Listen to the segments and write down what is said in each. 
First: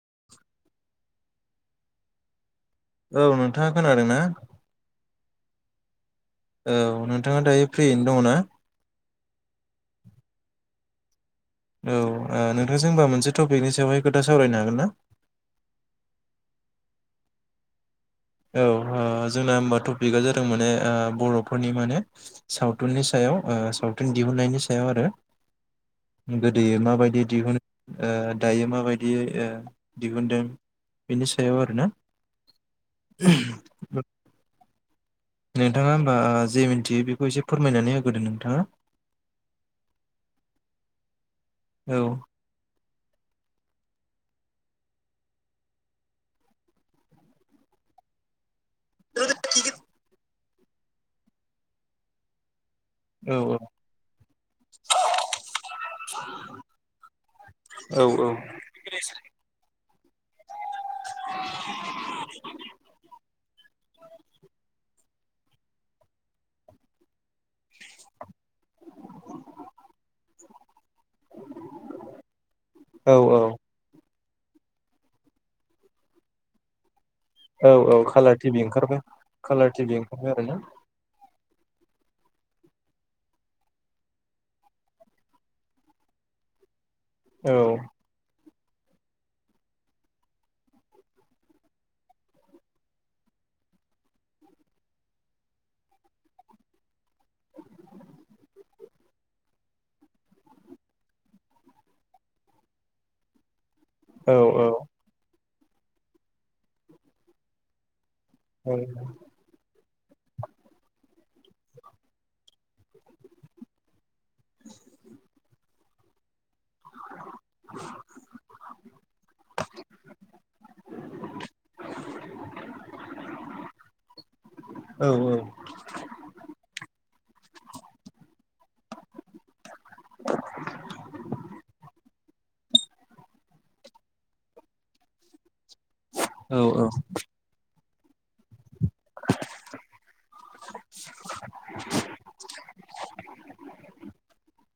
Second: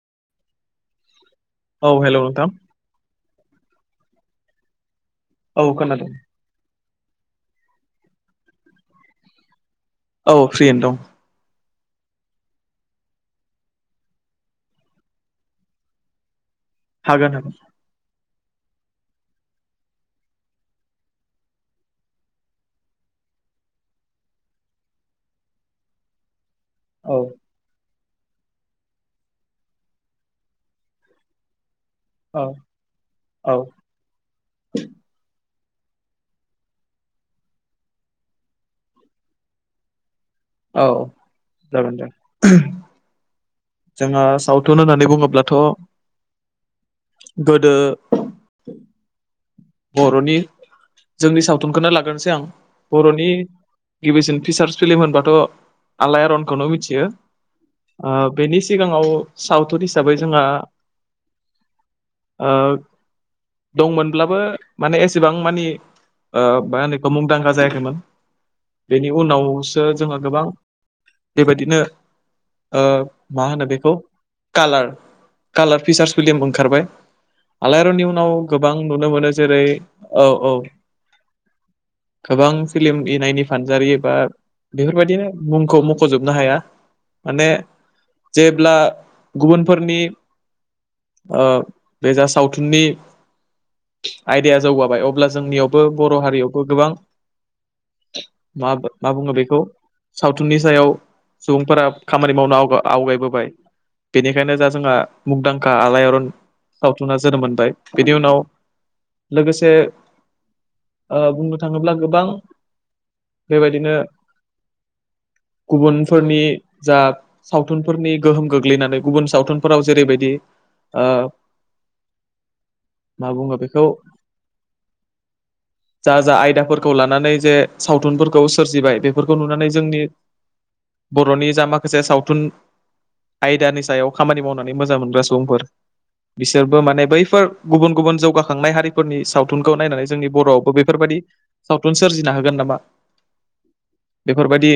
[inaudible] औ हेलौ नोंथां। औ नोंथाङा खोनादों ना? औ खोनादों। औ नोंथाङा दायो फ्रियैनो दङ ना? औ फ्रियैनो दं। औ ओ नोंथांजों होमबा मोनसे टपिकनि सायावहाय खोथा सावरायनो हागोन ना। [inaudible] हागोन हागोन औ ओ जोंना हबा टपिकआ जादों माने ओ बर'फोरनि माने सावथुननि साया व ओ सावथुन दिहुननायनि सायाव आरो गोदो औ माबायदि दिहुनो ओ दायो माबायदि ओ दिहुनदों बेनि सायाव आरोना। औ औ [unintelligible] नोंथाङा होमबा जे मिथियो बेखौ एसे फोरमायनानै होग्रोदों नोंथाङा। औ औ जागोन दे। जोंहा सावथुन होननानै बुङोब्लाथ' गोदो बर'नि जोंनि सावथुनखौनो लाग्रोनोसै आं। बर'नि औ गिबिसिन फिसार्स फिल्म होनबाथ' आलायारनखौनो मिथियो। औ बेनि सिगाङाव सावथुन हिसाबै जोंहा ओ‌ दंमोनब्लाबो माने एसेबां मानि ओ मा होनो बेखौ मुंदांखा जायाखैमोन। बेनि उनावसो जोङो गोबां बेबायदिनो ओ औ औ मा होनो बेखौ कालार कालार फिसार्स फिलिम ओंखारबाय औ औ आलायारननि उनाव कालार टिभि गोबां ओंखारबाय नुनो मोनो जेरै कालार टिभि ओंखारबाय औ औ आरोना गोबां फिल्म इनायनि फानजारि एबा बेफोर बायदिनो मुंखौ मख'जोबनो हाया। माने औ जेब्ला गुबुनफोरनि ओ बे जा सावथुननि आयदाया जौगाबाय अब्ला जोंनियावबो बर' हारियावबो गोबां मा मा बुङो बेखौ सावथुननि सायाव सुबुंफोरा खामानि मावनो आवगायबोबाय। औ बेनिखायनो दा जोंहा मुंदांखा आलायारन सावथुना जोनोम मोनबाय बिनि उनाव औ लोगोसे ओ बुंनो थाङोब्ला गोबां बेबायदिनो गुबुनफोरनि जा सावथुनफोरनि गोहोम गोग्लैनानै गुबुन सावथुनफोराव जेरैबायदि ओ मा बुङो बे खौ औ जा जा आयदाफोरखौ लानानै जे सावथुनफोरखौ सोरजिबाय बेफोरखौ नुनानै जोंनि बर'नि जा माखासे सावथुन आयदानि सायाव खामानि मावनानै मोजां मोनग्रा सुबुंफोर औ बिसोरबो माने बैफोर गुबुन गुबुन जौगाखांनाय हारि फोरनि सावथुनखौ नायनानै जोंनि बर'आवबो बेफोरबायदि सावथुन सोरजिना होगोन नामा? बेफोरबायदि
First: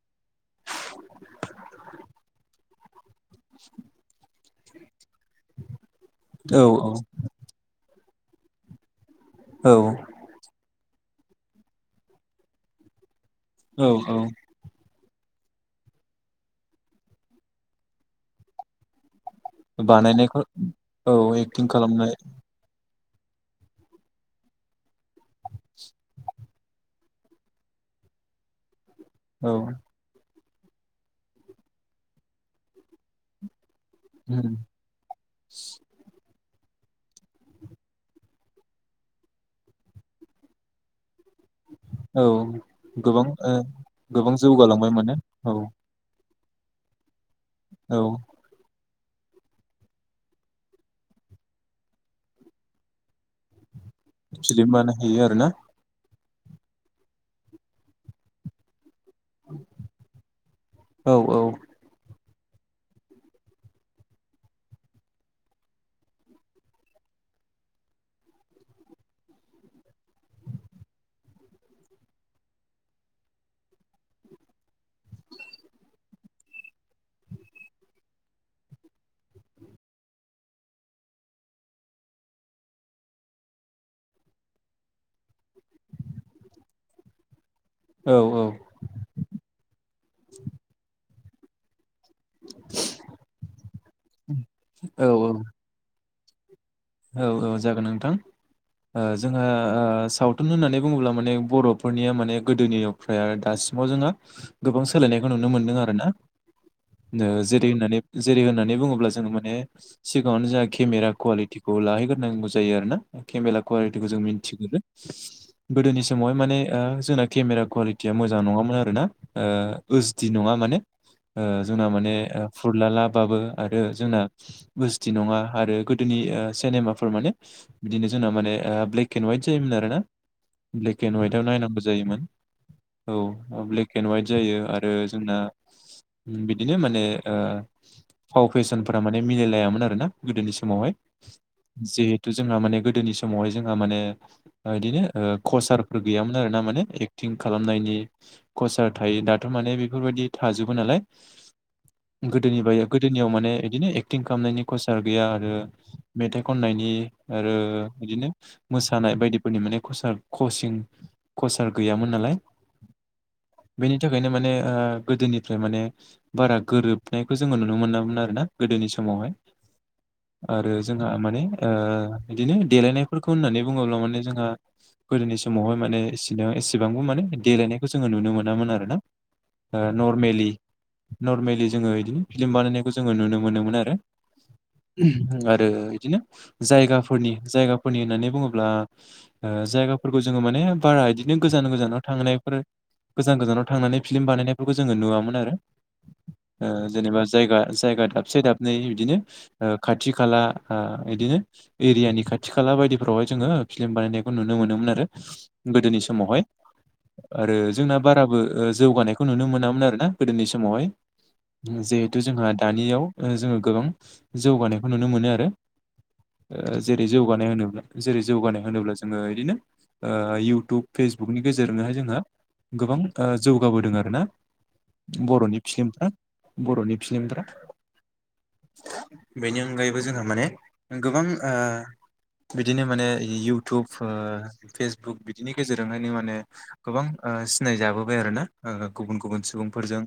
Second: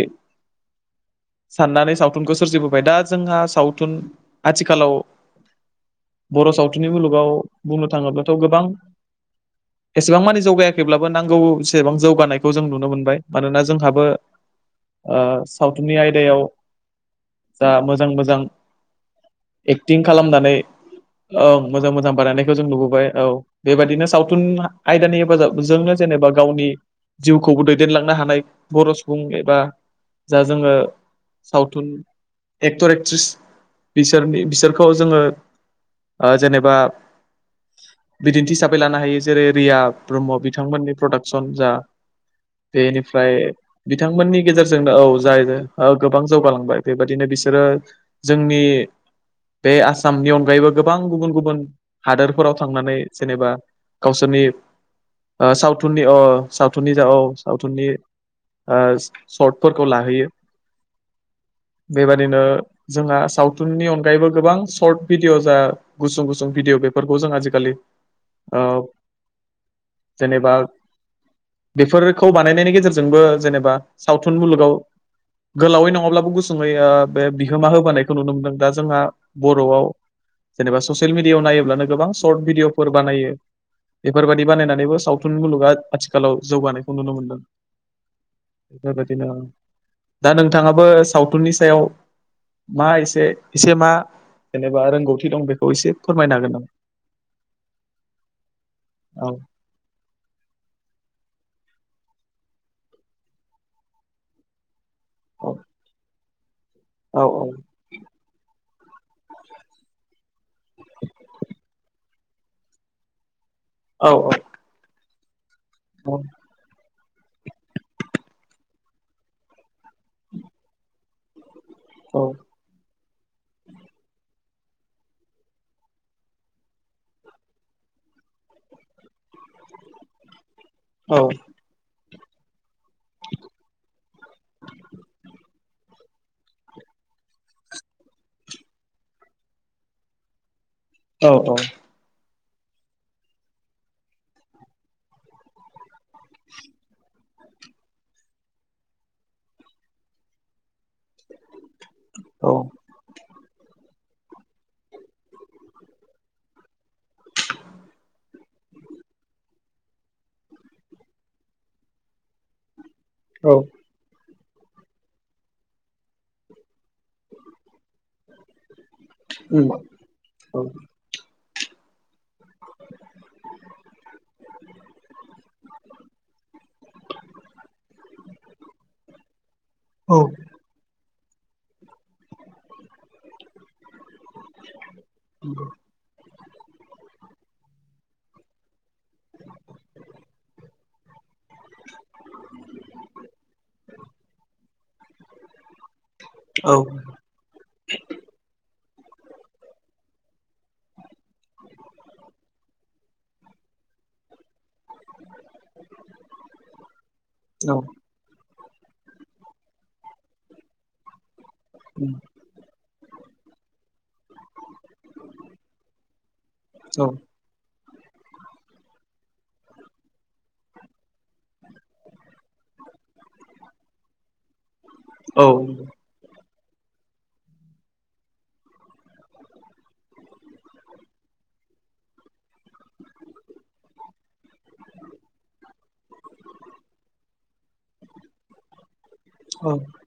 साननानै सावथुनखौ सोरजिबोबाय दा जोंहा सावथुन आथिखालाव बर' औ सावथुननि मुलुगाव बुंनो थाङोब्लाथ' गोबां औ एसेबां मानि जौगायाखै। खैब्लाबो नांगौसेबां जौगानायखौ जों नुनो मोनबाय मानोना औ जोंहाबो औ ओ सावथुननि आयदायाव जा मोजां मोजां एक्टिं बानायनायखौ खालामनानै औ एक्टिं मोजां खालामनाय मोजां बानायनायखौ जों नुबोबाय। औ बेबायाददिनो सावथुन आयदानि हेफाजाबजोंनो जेनेबा गावनि जिउखौबो दैदेनलांनो हानाय बर' सुबुं औ एबा जा जोङो सावथुन एक्टर एक्ट्रिस बिसोरनि बिसोरखौ जोङो ओ जेनेबा बिदिन्थि हिसाबै लानो हायो जेरै रिया ब्रह्म बिथांमोननि प्रडाक्सन जा औ गोबां बेनिफ्राय ओ गोबां बिथांमोननि जौगालांबाय गेजेरजोंनो औ माने जायहैबाय ओ गोबां जौगालांबाय बेबायदिनो बिसोरो औ जोंनि बे आसामनि अनगायैबो गोबां गुबुन गुबुन हादोरफोराव थांनानै जेनेबा गावसोरनि फिलिम बानायहैयो आरोना सावथुननि सावथुननि जा औ सावथुननि सर्टफोरखौ लाहैयो औ औ बेबाद नो जोंहा सावथुननि अनगायैबो गोबां सशर्ट भिडिअ जा गुसुं गुसुं भिडिअ बेफोरखौ जोंहा आजिखालि जेनेबा बेफोरखौ बानायनायनि गेजेरजोंबो जेनेबा सावथुन मुलुगाव गोलावै नङाब्लाबो गुसुङै बे बिहोमा होबोनायखौ नुनो मोनदों दा जोंहा बर'आव जेनेा ससियेल मिडियाआव नायोब्लानो गोबां सर्ट भिडिअ फोर बानायो बेफोरबायादि बानायनानैबो सावथुन मुलुगा आथिखालाव जौगानायखौ नुनो मोनदों। औ औ बिदिनो दा नोंथाङाबो सावथुननि सायाव मा एसे एसे मा जेनेबा औ रोंगौथि दं बेखौ एसे फोरमायनो हागोन नामा? औ औ जागोन नोंथां औ जोंहा सावथुन होननानै बुङोब्ला माने बर' फोरनिया माने गोदोनिफ्राय दासिमाव जोङो गोबां सोलायनायखौ नुनो मोन्दों आर ना। औ जेरै होननानै जेरै होननानै होननानै बुङोब्ला जोङो माने सिगाङावनो जोंहा केमेरा कुवालिटिखौ लाहैग्रोनांगौ जायो आरोना? केमेरा कुवालिटिखौ औ जों औ मिथिग्रो गोदोनि समावहाय माने जोंना केमेरा कुवालिटिया मोजां नङामोन आरोना ओसडि नङा माने जोंना माने औ फुरला ला बाबो आरो जोंना गुस्थि नङा आरो गोदोनि सिनेमाफोर माने बिदिनो जोंना माने ब्लेक एन्ड हवाइट जायोमोन आरो ना? ब्लेक एन्ड औ हवाइटआव नायनांगौ जायोमोन। औ ब्लेक एन्ड हवाइट जायो आरो जोंना बिदिनो माने फाव फेसनफोरा माने मिलायलायामोन आरो ना गोदोनि समावहाय औ औ जिहेथु जोंहा माने गोदोनि समावहाय जोंहा माने बिदिनो कचारफोर गैयामोन आर ना माने एक्टिभ खालामनायनि खसार थायो दाथ' माने बेफोरबायदि थाजोबो नालाय। औ गोदोनि ब गोदोनियाव माने बिदिनो एकटिं खालामनायनि खसार गैया आरो। मेथाइ खननायनि आरो बिदिनो मोसानाय बायदिफोरनि माने कच कचिं कचार गैयामोन नालाय औ बेनि थाखायनो माने माने गोदोनिफ्राय माने बारा गोरोबनायखौ जोङो नुनो मोनामोन आरो ना? गोदोनि समावहाय उम औ आरो जोंहा माने बिदिनो देलायनायफोरखौ होननानै बुङोब्ला माने जोंहा गोदोनि समावहाय माने एसेबांबो माने देलायनायखौ जोङो नुनो मोनामोन आर ना। औ नर्मेलि नर्मेलि जोङो बिदिनो फिलिम बानायनायखौ जोङो नुनो मोनोमोन आरो आरो आरो बिदिनो जायगाफोरनि जायगाफोरनि होननानै बुङोब्ला जायगाफोरखौ जोङो माने बारा बिदिनो गोजान गोजानाव थांनायफोर गोजान गोजानाव थांनानै फिल्म बानायनायफोरखौ जोङो नुवामोन आरो ओ जेनेबा जायगा जायगा दाबसे दाबनै बिदिनो खाथि खाला बिदिनो एरियानि खाथि खाला बायदि फोरावहाय जोङो फिल्म बानायनायखौ नुनो मोनोमोन आरो गोदोनि समावहाय। आरो औ जोंना बाराबो जौगानायखौ नुनो मोनामोन आरो ना गोदोनि समावहाय। जिहेथु जोंहा दानियाव जोङो गोबां जौगानायखौ नुनो मोनो आरो। जेरै जौगानाय होनोब्ला जेरै जौगानाय होनोब्ला जोङो बिदिनो इउटुब फेसबुक बुकनि गेजेरजोंनोहाय जोंहा गोबां जौगाबोदों आरो ना। औ बर'नि फिल्मफ्रा बर'नि फिलिमफ्रा बेनि अनगायैबो जोंहा माने गोबां ओ बिदिनो माने इउटुब ओ फेसबुक बिदिनि गेजेरजोंहायनो माने गोबां ओ सिनाय जाबोबाय आरो ना ओ गुबुन गुबुन सुबुंफोरजों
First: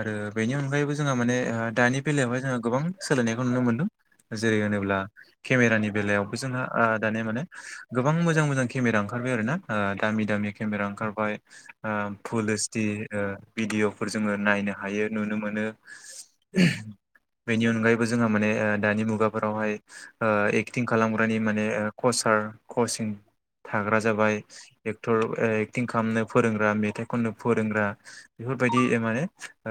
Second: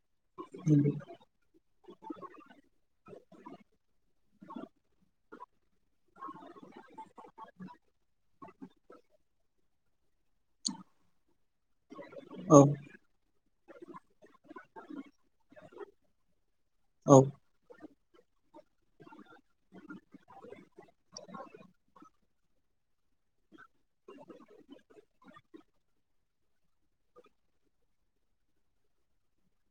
आरो बेनि अनगायैबो जोंहा माने दानि बेलायावहाय जोङो गोबां सोलायनायखौ नुनो मोनदों। जेरै होनोब्ला केमेरानि बेलायावबो जोंहा ओ दानि माने गोबां मोजां मोजां केमेरा ओंखार ओंखारबाय आरो ना दामि दामि केमेरा ओंखारबाय ओ फुल औ ओइसडि ओ भिदिअफोर जोङो नायनो हायो नुनो मोनो। औ बेनि अनगायैबो जों माने ओ दानि मुगाफोरावहाय ओ एक्टिं खालामग्रानि माने कचार कचिं थाग्रा जाबाय एक्टर ओ एक्टिं खालामनो फोरोंग्रा मेथाइ खननो फोरोंग्रा बेफोरबायदि ए माने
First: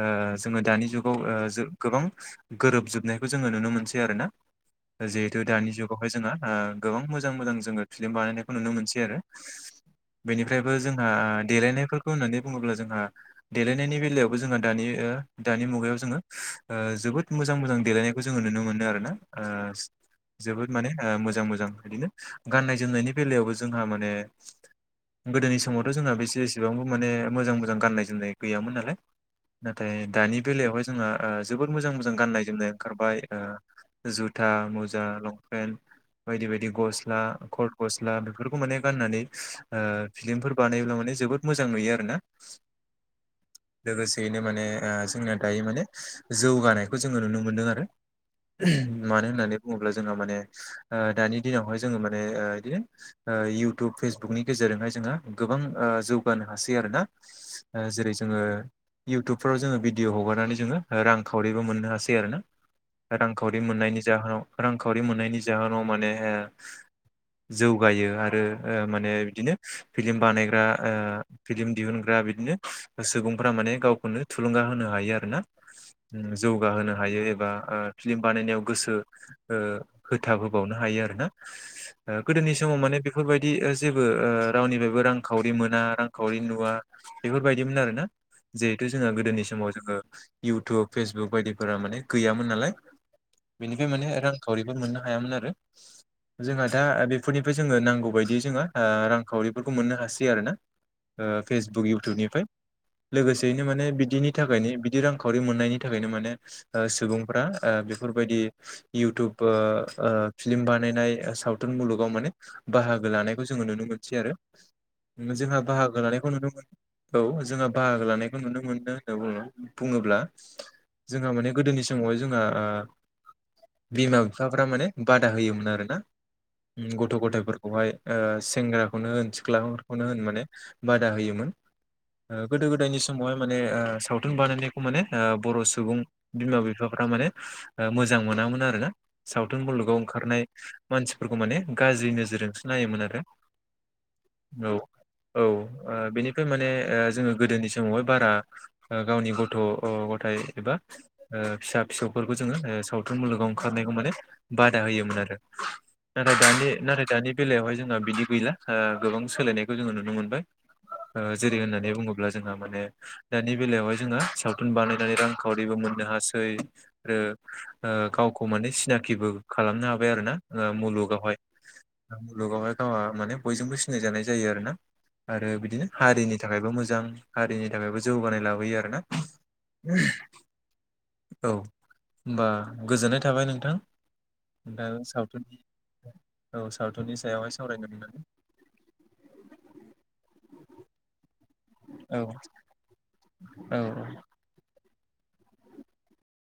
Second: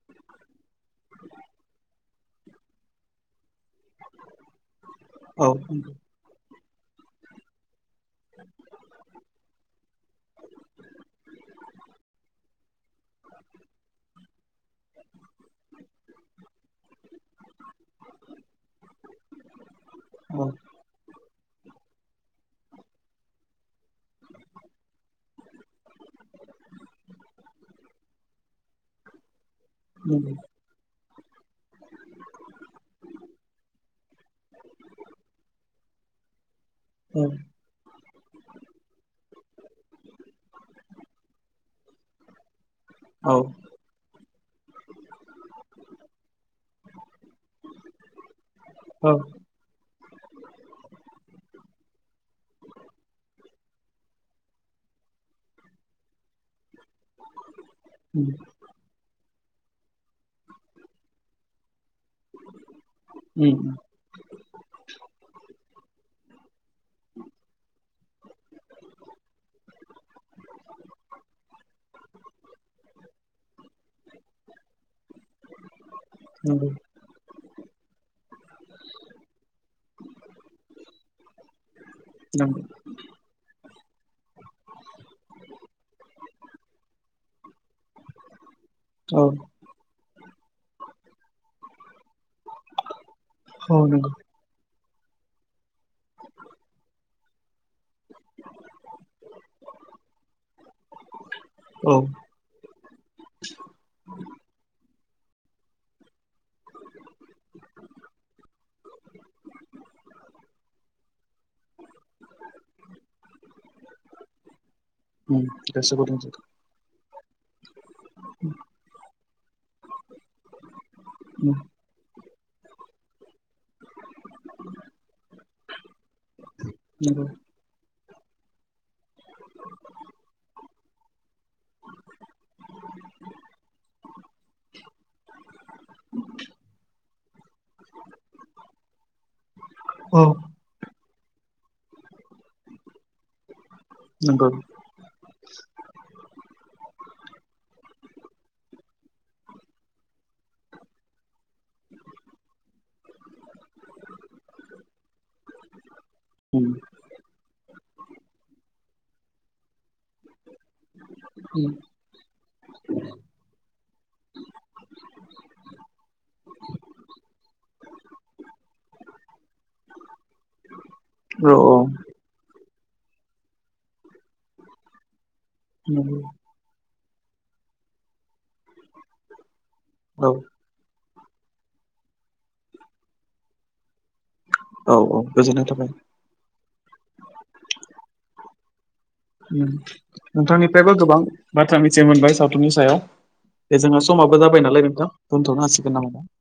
ओ जोङो दानि जुगाव ओ गोबां गोरोब जोबनायखौ जोङो नुनो मो नो आरो ना जिहेतु औ दानि नंगौ जुगावहाय जोंहा ओ गोबां मोजां मोजां जोङो फ्लिम बानायनायखौ नुनो मोनसै आरो। बेनिफ्रायबो जोंहा देलायनायफोरखौ होननानै बुङोब्ला जोंहा देलायनायनि बेलायावबो जोंहा दानि दानि मुगायाव जोङो ओ जोबोद मोजां मोजां देलायनायखौ जोङो नुनो मोन आरोना ओ औ जोबोद माने ओ मोजां मोजां बिदिनो गाननाय जोमनायनि बेलायावबो जोंहा माने गोदोनि समावथ' जोंहा बेसे एसेबांबो माने मोजां मोजां गाननाय जोमनाय गैयामोन नालाय नाथाय नंगौ दानि बेलायावहाय जोंहा ओ जोबोद मोजां मोजां गाननाय जोमनाय ओंखारबाय ओ जुथा मुजा लंपेन्ट बायदि बायदि। गस्ला कट गस्ला बेफोरखौ माने गाननानै ओ फिलिमफोर बानायोब्ला माने जोबोद मोजां नुयो आरो ना। औ। लोगोसेयैनो माने ओ जोंना दायो माने जौगानायखौ जोङो नुनो मोनदों आरो। औ मानो होननानै बुङोब्ला जोंहा माने ओ दानि दिनावहाय जोङो माने ओ बिदिनो ओ इउटुब फेसबुकनि गेजेरजोंहाय जोङो गोबां ओ जौगानो हासै यो आरोना ओ जेरै उम जोङो इउटुब फोराव जोङो भिदिअ हगारनानै जोङो रांखावरिबो मोननो हासै आरोना। उम रांखावरि मोननायनि जाहोनाव रांखावरि मोननायनि जाहोनाव माने जौ गायो आरो ओ माने बिदिनो फिलिम बानायग्रा ओ फिलिम दिहुनग्रा बिदिनो सुबुंफोरा माने गावखौनो थुलुंगा होनो हायो आरो ना। नंगौ जौगाहोनो हायो एबा ओ फिल्म बानायनायाव गोसो ओ होथाब होबावनो हायो आरो ना। गोदोनि नंगौ समाव माने बेफोरबायदि ओ जेबो ओ रावनिफ्रायबो रांखावरि मोना रांखावरि नुवा बेफोरबायदिमोन आरोना? जिहेतु जोंहा औ गोदोनि समाव जोङो इयउटुब फेसबुक बायदिफोरा माने गैयामोन नालाय औ बेनिफ्राय नंगौ माने रांखावरिफोर मोननो हायामोन आरो जोंहा दा बे फोरनिफ्राय जोङो नांगौ बायदियै जोङो ओ रांखावरिफोरखौ मोननो हासै आरो ना। ओ फेसबुक औ इउटुबनिफ्राय। लोगोसेयैनो माने बिदिनि थाखायनो बिदि रांखावरि मोननायनि थाखायनो माने ओ सुबुंफ्रा ओ बेफोरबायदि इउटुब ओ ओ फिल्मि बानायनाय सावथुन मुलुगाव माने बाहागो लानायखौ जोङो नुनो मोनसै आरो उम जोंहा गोसो बाहागो गुदुं लानायखौ नोंथांमोन औ जोंहा बाहागो लानायखौ नुनो मोनो होनना बुङो बुङोब्ला जोंहा माने उम गोदोनि समावहाय जोंहा आ बिमा बिफाफ्रा माने बादा होयोमोन आरो ना गथ' नंगौ गथायाइफोरखौहाय। ओ सेंग्राखौनो होन सिख्लाफोरखौनो होन माने बादा होयोमोन। ओ गोदो गोदायनि समावहाय माने ओ सावथुन बानायनायखौ माने ओ बर' सुबुं बिमा फोरा माने मोजां मोनामोन आरोना सावथुन मुलुगाव औ ओंखारनाय मानसि फोरखौ माने गाज्रि नोजोरजोंसो नायोमोन आरो। नंगौ औ औ ओ बेनिफ्राय माने ओ जोङो गोदोनि समावहाय बारा ओ गावनि गथ' अ गथायाइ एबा ओ फिसा फिसौफोरखौ जोङो सावथुन मुलुगाव ओंखारनायखौ माने बादा होयोमोन आरो। नाथाय दानि उम नाथाय दानि बेलायावहाय जोंहा बिदि गैला ओ गोबां सोलायनायखौ जोङो नुनो मोनबाय। ओ जेरै उम होननानै बुङोब्ला जोंहा माने दानि बेलायावहाय जोङो सावथुन बानायनानै रांखावरिबो मो मोननो हासै। ओ ओ गावखौ माने सिनाखिबो खालामनो हाबाय आरो ना ओ मुलुगावहाय। औ औ [unintelligible] बहाय गावहा माने बयजोंबो सिनायजानाय जायो आरोना आरो बिदिनो नंगौ हारिनि थाखायबो मोजां। हारिनि थाखायबो जौगानाय लाबोयो आरोना। औ औ होमबा गोजोननाय थाबाय नोंथां। दा औ औ सावथुननि गोजोननाय थाबाय। औ सावथुननि सायावहाय सावरायनो मोननानै। उम नोंथांनिफ्रायबो गोबां बाथ्रा मिथिनो औ मोनबाय सावथुननि सायाव दे औ जोंहा औ समाबो जाबाय नालाय नोंथां दोनथ'नो हासिगोन नामा दा?